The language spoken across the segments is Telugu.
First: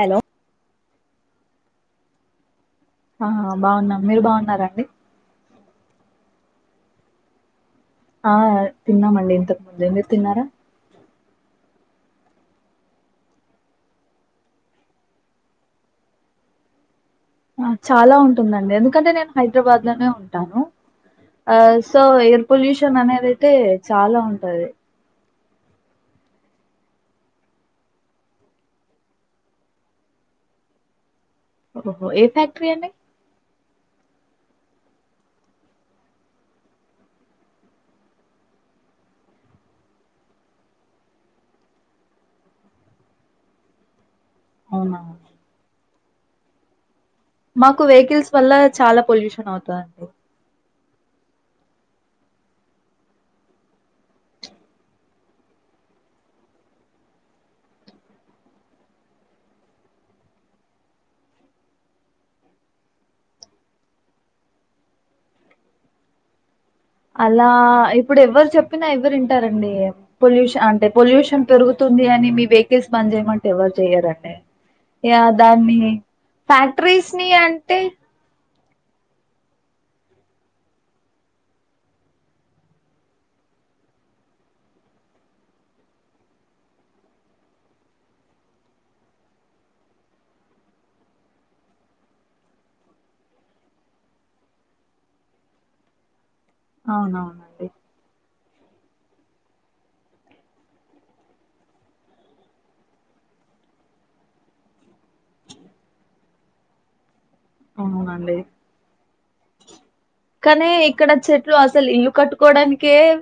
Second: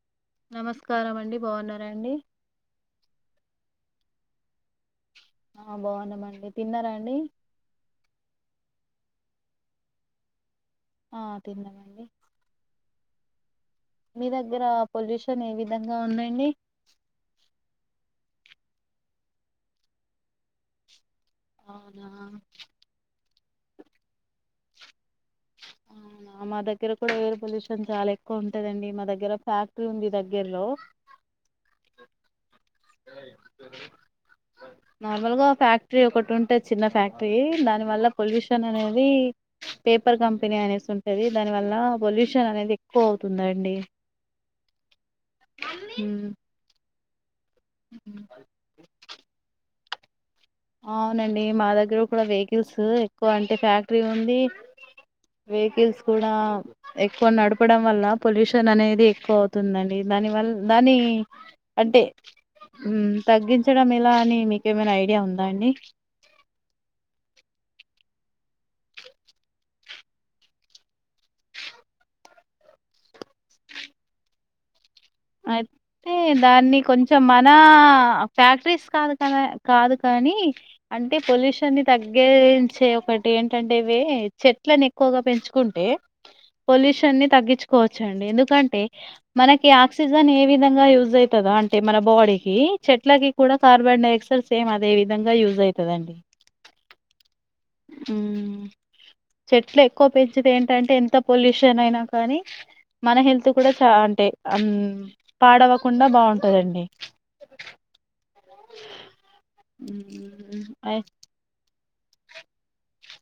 హలో నమస్కారం అండి బాగున్నారాండి ఆ బాగున్నాం మీరు బాగున్నార అండి ఆ బాగున్నామండి తిన్నారా అండి ఆ తిన్నామండి ఇంతకు ముందే మీర్ తిన్నారా ఆ తిన్నామండి మీ దగ్గర పొల్యూషన్ ఏ విధంగా ఉందండి చాలా ఉంటుందండి ఎందుకంటే నేను హైదరాబాద్ లోనే ఉంటాను ఆ సో అవునా ఎయిర్ పొల్యూషన్ అనేది అయిత్ టే చాలా ఉంటది అవునా మా దగ్గర కూడా ఎయిర్ పొల్యూషన్ చాలా ఎక్కువ ఉంటదండి మా దగ్గర ఫ్యాక్టరీ ఉంది దగ్గరలో ఓహో ఏ ఫ్యాక్ క్టరీ అండి నార్మల్గా ఫ్యాక్టరీ ఒకటి ఉంటది చిన్న ఫ్యాక్టరీ దానివల్ల పొల్యూషన్ అనేది పేపర్ కంపెనీ అనేసి ఉంటుంది దానివల్ల పొల్యూషన్ అనేది ఎక్కువ అవుతుందండి అవునా హ్మ్ మాకు వెహికల్స్ వల్ల చాలా పొల్యూషన్ అవుతాది అండి అవునండి మా దగ్గర కూడా వెహికల్స్ ఎక్కువ అంటే ఫ్యాక్టరీ ఉంది వెహికల్స్ కూడా ఎక్కువ నడపడం వల్ల పొల్యూషన్ అనేది ఎక్కువ అవుతుందండి దాని వల్ దాని అంటే తగ్గించడం ఎలా అని మీకేమైనా ఐడియా ఉంద దా అండి అలా ఇప్పుడు ఎవరు చెప్పినా ఎవ్వరు వింటారండి పొల్యూషన్ అంటే పొల్యూషన్ పెరుగుతుంది అని మీ వెహికల్స్ బంద్ చేయమంటే ఎవరు చెయ్యారండి యా దాన్ని అయితే దాన్ని ఫ్యాక్టరీస్ కొంచెం ని మన అంటే ఫ్యాక్టరీస్ కాదు క కాదు కానీ అంటే పొల్యూషన్ని తగ్గించే ఒకటి ఏంటంటేవి చెట్లను ఎక్కువగా పెంచుకుంటే పొల్యూషన్ని ని తగ్గించుకోవచ్చుండి ఎందుకంటే మనకి అక్ ఆక్సిజన్ ఏ విధంగా యూజ్ అవుతుంద అంటే మన బాడీకి చెట్లకి కూడా కార్బన్ డై ఆక్సైడ్ సేమ్ అదే విధంగా యూజ్ అవుతదండి అవునవునండి చెట్లు ఎక్కువ పెంచితే ఏంటంటే ఎంత పొల్యూషన్ అయినా కానీ మన హెల్త్ కూడా చా అంటే ఆ పాడావ్వకుండా బాగుంటందండి అవునండి కానీ ఇక్కడ చెట్లు అసలు ఇల్ కట్టుకోవడానికి ఏవ్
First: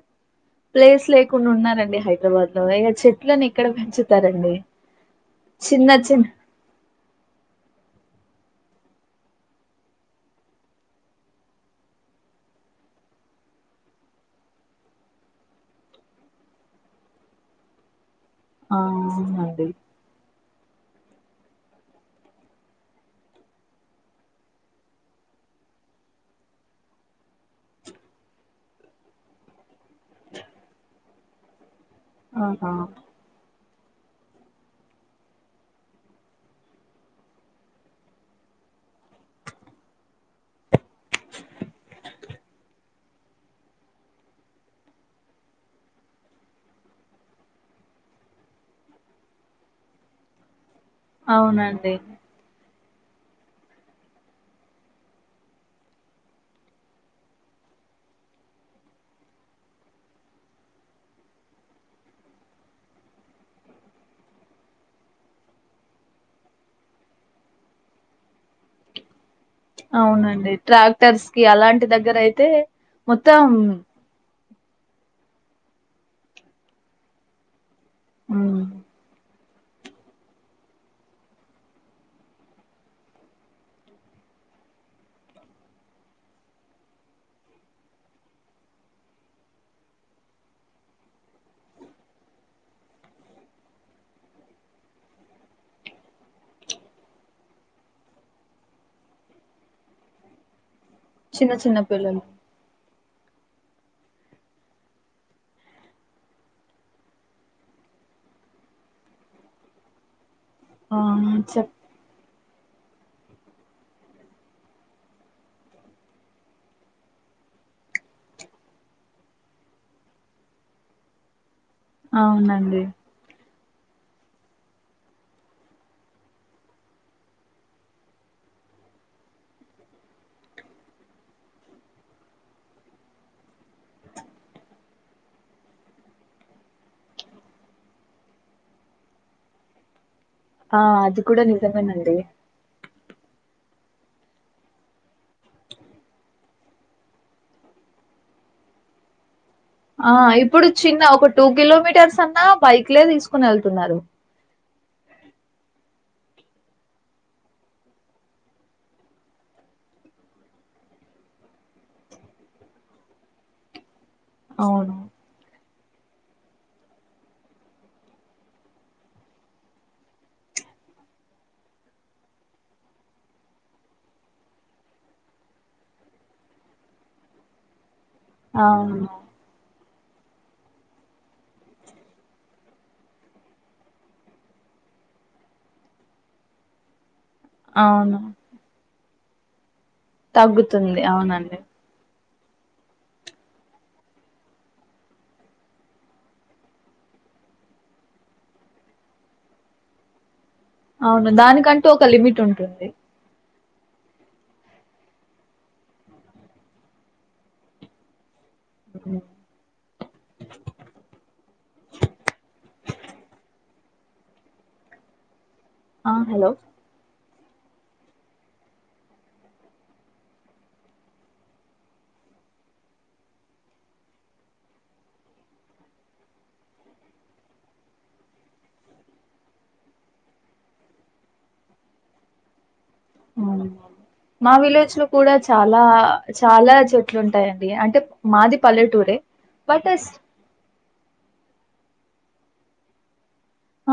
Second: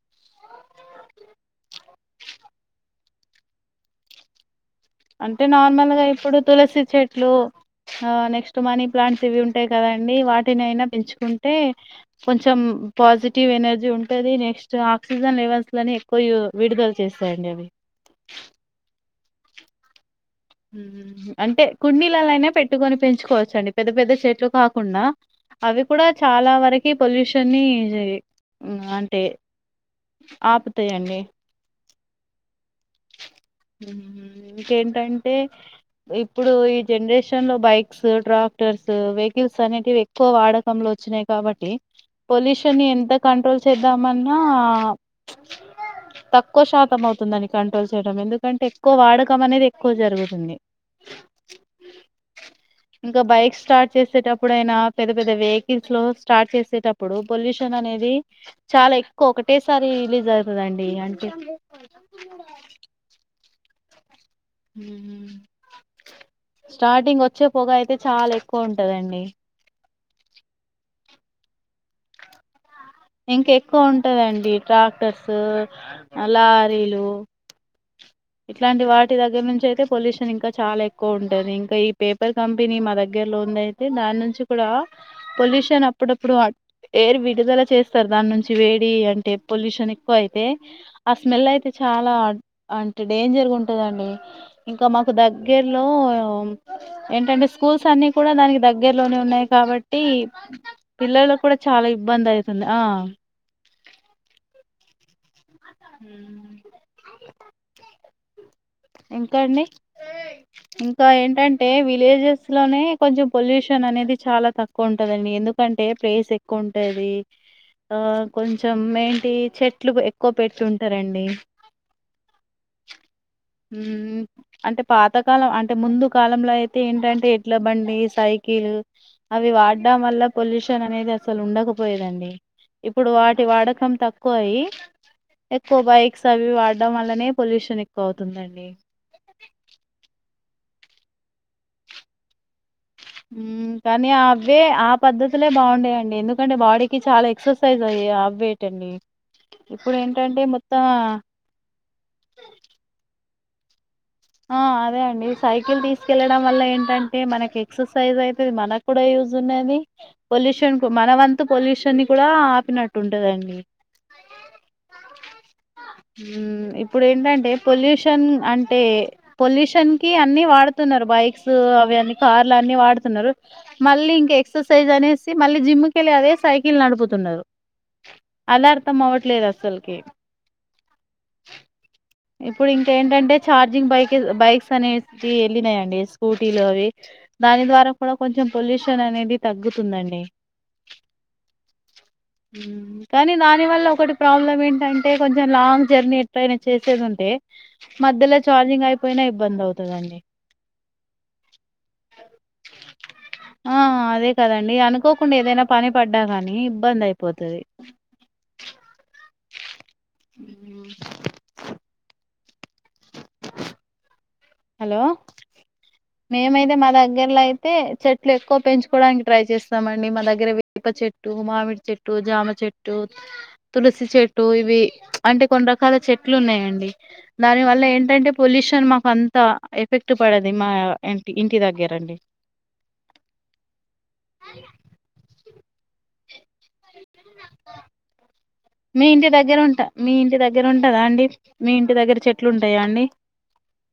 ప్లేస్ లేకుండా ఉన్నారండి హైదరాబాద్ లో ఇగు చెట్లను ఎక్కడ పెంచుతారండి. అంటే చిన్న నార్మల్గా చిన్న ఇప్పుడు తులసి చెట్లు ఆ నెక్స్ ట్ మనీ ప్లాంట్స్ ఇవి ఉంటాయి కదా అండి వాటిని అయినా పెంచుకుంటే కొంచెం పాజిటివ్ ఎనర్జీ ఉంటుంది. నెక్స్ట్ ఆక్సిజన్ లెవెల్స్లని ఎక్కువ విడుదల చేస్తాయండి అవి. ఆ అవునండి మ్మ్ అంటే కుండీల లైనా పెట్టుకొని పెంచుకోవచ్చు అండి పెద్ద పెద్ద చెట్లు కాకుండా, అవి కూడా చాలా వరకి పొల్యూషన్ని జే మ్ అంటే ఆపుతాయండి. ఆహా హ్మ్ ఇంకేంటన్ టే ఇప్పుడు ఈ జనరేషన్ లో బైక్స్, ట్రాక్టర్స్, వెహికిల్స్ అనేటివి ఎక్కువ వాడకంలో వచ్చినాయి కాబట్టి, పొల్యూషన్ ఎంత కంట్రోల్ చేద్దామన్నా తక్కువ శాతం అవుతుందని కంట్రోల్ చేయడం ఎందుకంటే ఎక్కువ వాడకం అనేది. క్కువ జరుగుతుంది అవునండి ఇంకా బైక్ స్టార్ట్ చేసేటప్పుడు అయినా పెద్ద పెద్ద వెహికిల్స్ లో స్టార్ట్ చేసేటప్పుడు పొల్యూషన్ అనేది చాలా ఎక్కువ ఒకటేసారి రిలీజ్ అయితదండి. అంటే స్టార్టింగ్ వచ్చే పొగ అయితే చాలా ఎక్కువ ఉంటదండి. అవునండి ట్రాక్టర్స్ కి అలాంటి దగ్గర అయితే మొత్తం ఇంక ఎక్కువ ఉంటదండి ట్రాక్టర్స్ లారీలు ఉమ్, ఇట్లాంటి వాటి దగ్గర నుం చి అయితే పొల్యూషన్ ఇంకా చాలా ఎక్కువ ఉంటది. ఇంకా ఈ పేపర్ కంపెనీ మా దగ్గర లో ఉంది, అయితే దాని నుంచి కూడా పొల్యూషన్ అప్పుడప్పుడు ఎయిర్ విడుదల చేస్తారు, దాని నుంచి వేడి అంటే పొల్యూషన్ ఎక్కువ అయితే ఆ స్మెల్ అయితే చాలా అం టే డేంజర్గుంటదండి ఇంకా మాకు దగ్గర్లో ఏంటంటే స్కూల్స్ అన్ని కూడా దానికి దగ్గర్లోనే ఉన్నాయి కాబట్టి, పిల్లలకు చిన్న కూడా చిన్న చాలా పిల్లలు ఇబ్బంది అయితుంది ఆ హ్మ్ ఇంకా అండి ఆ ఇంకా ఏంటంటే చెప్ విలేజెస్ లోనే కొంచెం పొల్యూషన్ అనేది చాలా తక్కువ ఉంటదండి. ఎందుకంటే ప్లేస్ ఎక్కువ ఉంటది, ఆ కొంచెం ఏంటి చెట్లు ఎక్కువ పెట్టి ఉంటారండి. అవునండి అంటే పాతకాలం అంటే ముందు కాలంలో అయితే ఏంటంటే ఎట్ల బండి సైకిల్ అవి వాడ్డం వల్ల పొల్యూషన్ అనేది అసలు ఉండకపోయేదండి. ఇప్పుడు వాటి వాడకం తక్కువ అవి ఎక్కువ బైక్స్ అవి వాడడం వల్లనే పొల్యూషన్ ఎక్కువ అవుతుందం డి ఆ అది కూడా నిజమేనండి మ్మ్ కానీ అవే ఆ పద్ధతులే బాగుండేయండి, ఎందుకంటే బాడీకి చాలా ఎక్సర్సైజ్ అయ్యి అవ్వేటండి. ఇప్పుడు ఆ ఏంటంటే ఇప్పుడు మొత్తం చిన్న ఒక టూ కిలోమీటర్స్ అన్నా బైక్లే తీసు కొని వెళ్తున్నారు ఆ అదే అండి సైకిల్ తీసుకెళ్లడం వల్ల ఏంటంటే మనకి ఎక్సర్సైజ్ అయితది. మనకు కూడా యూజ్ ఉన్నది, పొల్యూషన్ కు మన వంతు పొల్యూషన్ ని కూడా ఆపినట్టు ఉంటదండి. అవును మ్మ్ ఇప్పుడు ఏంటంటే పొల్యూషన్ అంటే పొల్యూషన్ కి అన్ని వాడుతున్నారు బైక్స్ అవి అన్నీ కార్లు అన్ని వాడుతున్నారు. మళ్ళీ ఇంకా ఎక్సర్సైజ్ అనేసి మళ్ళీ జిమ్కి వెళ్ళి అదే సైకిల్ నడుపుతున్నరు. అలా అర్థం అవును అవ్వట్లేదు అస్సల్ కే ఇప్పుడు ఇంకేంటంటే ఛార్జింగ్ బైక్ బైక్స్ అనేసి వెళ్ళినాయండి స్కూటీలు అవి. దాని ద్వారా కూడా అవును కొంచెం పొల్యూ షన్ అనేది తగ్గు తగ్గుతుంది అవునండి మ్మ్ కానీ దాని వల్ల ఒకటి ప్రాబ్లం ఏంటంటే కొంచెం లాంగ్ జర్నీ ఎటైనా చేస్ వచ్చేది ఉంటే మధ్యలో చార్జింగ్ అయిపోయినా ఇబ్బంది అవుతదండి అవును దానికంటు ఒక లిమిట్ ఉంటుంది ఆ అదే కదండి అనుకోకుండా ఏదైనా పని పడ్డా కాని ఇబ్బంది అయిపోతది. అ అ హలో ఆ హలో మేమైతే మాదగ్ గేర్ లో అయితే చెట్లు ఎక్కువ పెంచుకోవడానికి ట్రై చేస్తామండి. మా దగ్గర వేప చెట్టు, మామిడి చెట్టు, జామ చెట్టు, తులసి చెట్టు ఇవి ప్చ్ అంటే కొన్ని రకాల చెట్లు ఉన్నాయండి దాని వల్ల ఏంటంటే పొల్యూషన్ మాకు అం ఎంత ఎఫెక్ట్ పడది మా ఇంటి ఇంటి దగ్గర అండి మా విళ వ కూ చాలా చాలా చ మీ ఇంటి దగ్గర బట్ ఉంటా అస్ మీ ఇంటి దగ్గరంటా కదా అండి మీ ఇంటి దగ్గర చెట్లు ఉంటాయా అండి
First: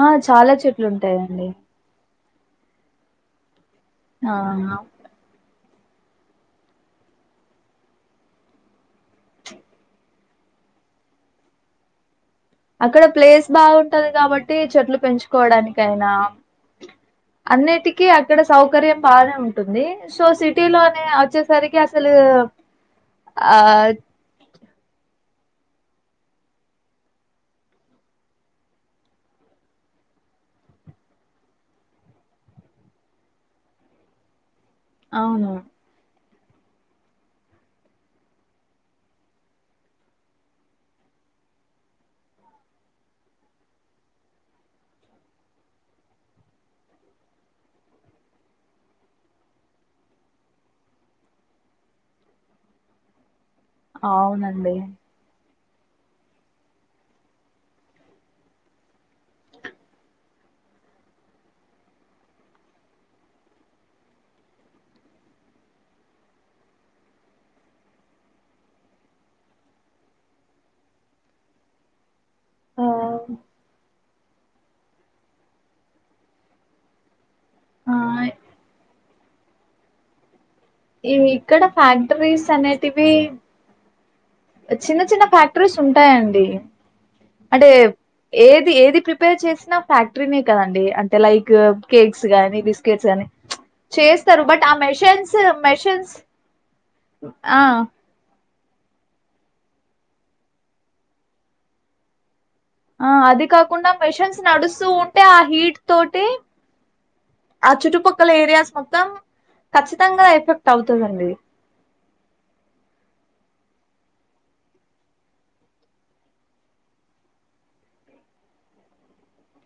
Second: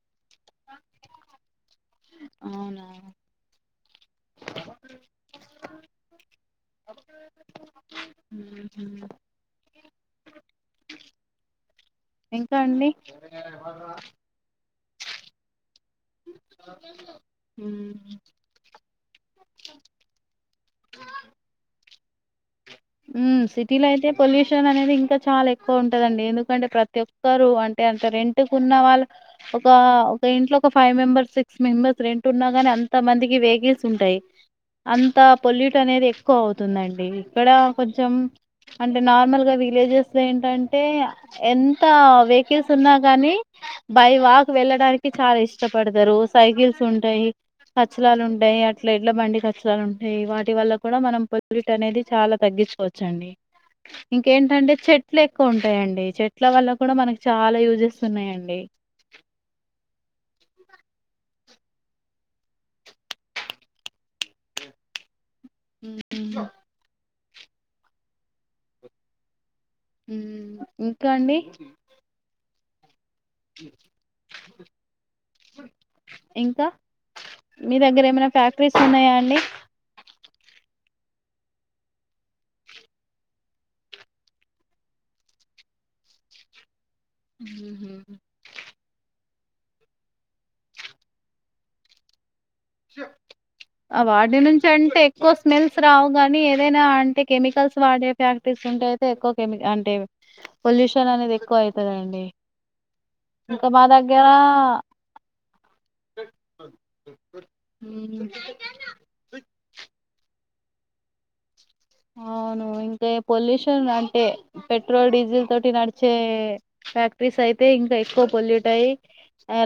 ఆ చాలా చెట్లు ఉంటాయండి అవునా ఆ మ్మ్. ఇంకా అండి అక్కడ ప్లేస్ బాగుంటంది కాబట్టి చెట్లు పెంచుకోవడానిక అయినా అన్నిటికీ మ్మ్. అక్కడ సౌకర్యం బానే ఉంటుంది సో సిటీలోనే వచ్చేసరికి అ సలు ఉ సిటీలో అయితే పొల్యూషన్ అనేది ఇంకా చాలా ఎక్ ఎక్కువ ఉంటదండి ఎందుకంటే ప్రతి ఒక్కరు అంటే అంటే రెంట్ కు ఉన్న వాళ్ళు ఒక ఒక ఇంట్లో ఒక five members six members rent ఉన్నా ని అంత మందికి వెహికల్స్ ఉంటాయి అంత అవును పొల్యూట్ అనేది ఎ ఎక్కువ అవుతుందండి ఇక్కడ కొంచెం అంటే నార్మల్ గా విలేజెస్ లో ఏంటంటే ఎంత వెహికల్స్ ఉన్నా కాని బై వాక్ వెళ్ళడానికి చాలా ఇష్టపడతారు సైకిల్స్ ఉంటాయి కచ్చలాలు ఉంటాయి అట్లా ఎడ్ల బండి కచ్చరాలు ఉంటాయి వాటి వల్ల కూడా మనం పొరిట్ అనేది చాలా తగ్గించుకోవచ్చండి ఇంకేంటంటే అవునండి చెట్లు ఎక్కువ ఉంటాంది యండి చెట్ల వల్ల కూడా మనకి చాలా యూజెస్ ఉన్నాయండి ఇంకా అండి ఆం ఇంకా మీ దగ్గర ఆ ఏమైనా ఫ్యాక్టరీస్ ఉన్నాయా అండి ఈ ఇక్కడ ఫ్యాక్టరీస్ అనేటివి చిన్న చిన్న ఫ్యాక్టరీస్ ఉంటాయండి అంటే ఉహుహు. ఏది ఏది ప్ర పేర్ చేసిన ఫ్యాక్టరీనే కదండి అంటే లైక్ కేక్స్ గానీ బిస్కెట్స్ గానీ వాటి చేస్తారు బట్ నుంచి ఆ అంటే ఎక్కువ మెషన్స్ స్మెల్స్ మెషన్స్ రావుగాని ఏదైనా అంటే ఆ కెమికల్స్ వాడే ఫ్యాక్ట తీసుకుంటే అయితే ఎక్కువె అంటే పొల్యూషన్ అనేది ఎక్కువ అయితదండి ఆ అది ఇంకా మా కాకుండా దగ్గర మెషన్స్ నడుస్తూ ఉంటే ఆ హీట్ తోటి ఆ ఉమ్, చుట్టుపక్కల ఏరియాస్ మొత్తం ఖచ్చితంగా ఎఫెక్ట్ అవుతదండి అవును ఇంకా పొల్యూషన్ అంటే పెట్రోల్ డీజిల్ తోటి నడిచే ఫ్యాక్టరీస్ అయితే ఇంకా ఎక్కువ పొల్యూట్ అయ్యి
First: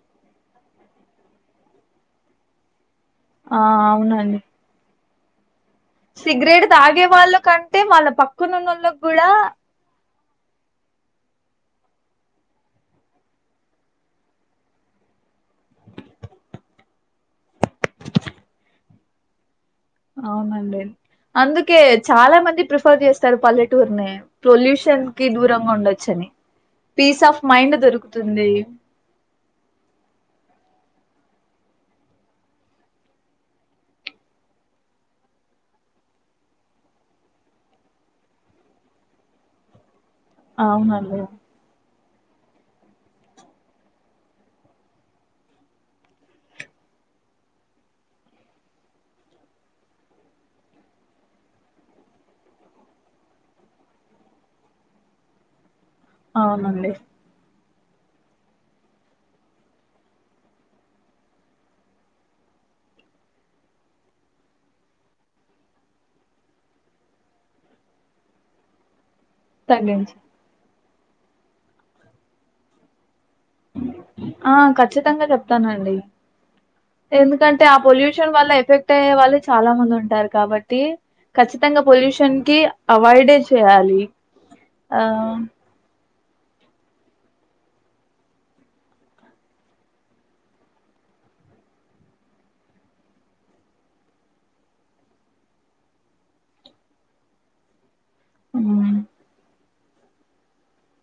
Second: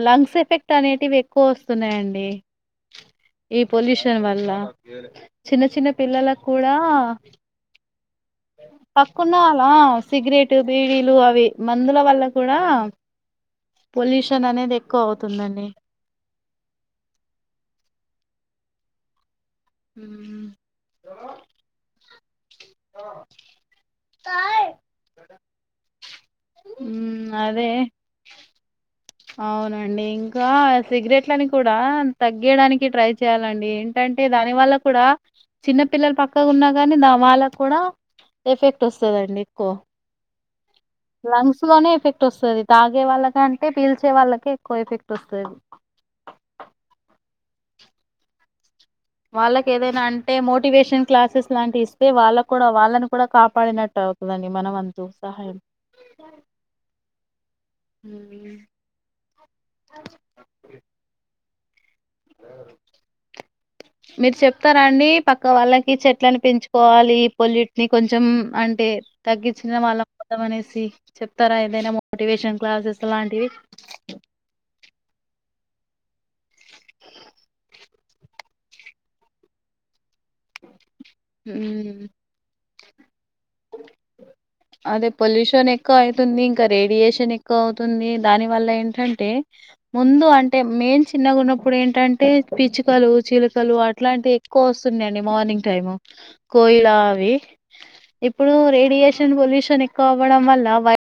లంగ్స్ ఎఫెక్ట్ అనేటివి ఎక్కువ వస్తున్నాయండి ఈ ఆ పొల్యూషన్ అవునండి వల్ల చిన్న చిన్న పిల్లలకు సిగరెట్ కూడా తాగే వాళ్ళ కంటే వాళ్ళ పక్కనునోళకి కూడా పక్కున్న అలా సిగరెట్ బీడీలు అవి మందుల వల్ల కూడా పొల్యూషన్ అనేది ఎక్కువ అవుతుందండి [unintelligible] అవునండి అందుకే చాలా మంది ప్రిఫర్ చేస్తారు పల్లెటూర్ని పొల్యూషన్ కి దూరంగా ఉండొచ్చని పీస్ ఉమ్ ఆఫ్ అదే మైండ్ దొరుకుతుంది అవునండి ఇంకా సిగరెట్లని కూడా తగ్గియడానికి ట్రై చేయ్యాలండి ఏంటంటే దానివల్ల కూడా చిన్న పిల్లలు పక్కకు ఉన్నా కానీ ద వాళ్ళకి కూడా ఎఫెక్ట్ వస్తదండి ఎక్కువ అవునండి లంగ్స్ లోనే ఎఫెక్ట్ తాగే వాళ్ళకంటే పీల్చే వాళ్ళకే ఎక్కువ ఎఫెక్ట్ వస్తది వాళ్ళకి ఏదైనా అంటే మోటివేషన్ క్లాసెస్ లాంటి ఇస్తే వాళ్ళకు కూడా వాళ్ళని కూడా కాపాడినట్టు అవుతుదండి మన వంతు సహాయం అవునండి [unintelligible] మీరు చెప్తారా అండి పక్క వాళ్ళకి చెట్లను పెంచుకోవాలి పొల్యూట్ని కొంచెం అంటే తగ్గించిన తగ్గించి వాళ్లమౌతం అనేసి చెప్తారా ఏదైనా మోటివేషన్ క్లాసెస్ లాంటివి ఆ కఖచ్చితంగా చెప్త తానండి ఎందుకంటే ఆ పొల్యూషన్ వల్ల ఎఫెక్ట్ అయ్యే వాళ్ళు చాలా మంది ఉంటారు కాబట్టి ఖచ్చితంగ ఉమ్. పొల్యూషన్ కి అవాయిడె చేయాలి ఆ అదే పొల్యూషన్ ఎక్కువ అయి తుంది ఇంకా రేడియేషన్ ఎక్కువ అవుతుంది దాని వల్ల ఏంటంటే ముందు అంటె మేం చిన్నగ ఉన్నప్పుడు ఏంటంటె పిచ్చుకలు చిలుకలు అట్లాంటివి ఎక్కువ వస్తున్నయి అండి మార్నింగ్ టైమ్ కోయిలా అవి ఇప్పుడు మ్మ్ రేడియేషన్ పొల్యూషన్ ఎక్కువ అవ్వడం వల్ల వ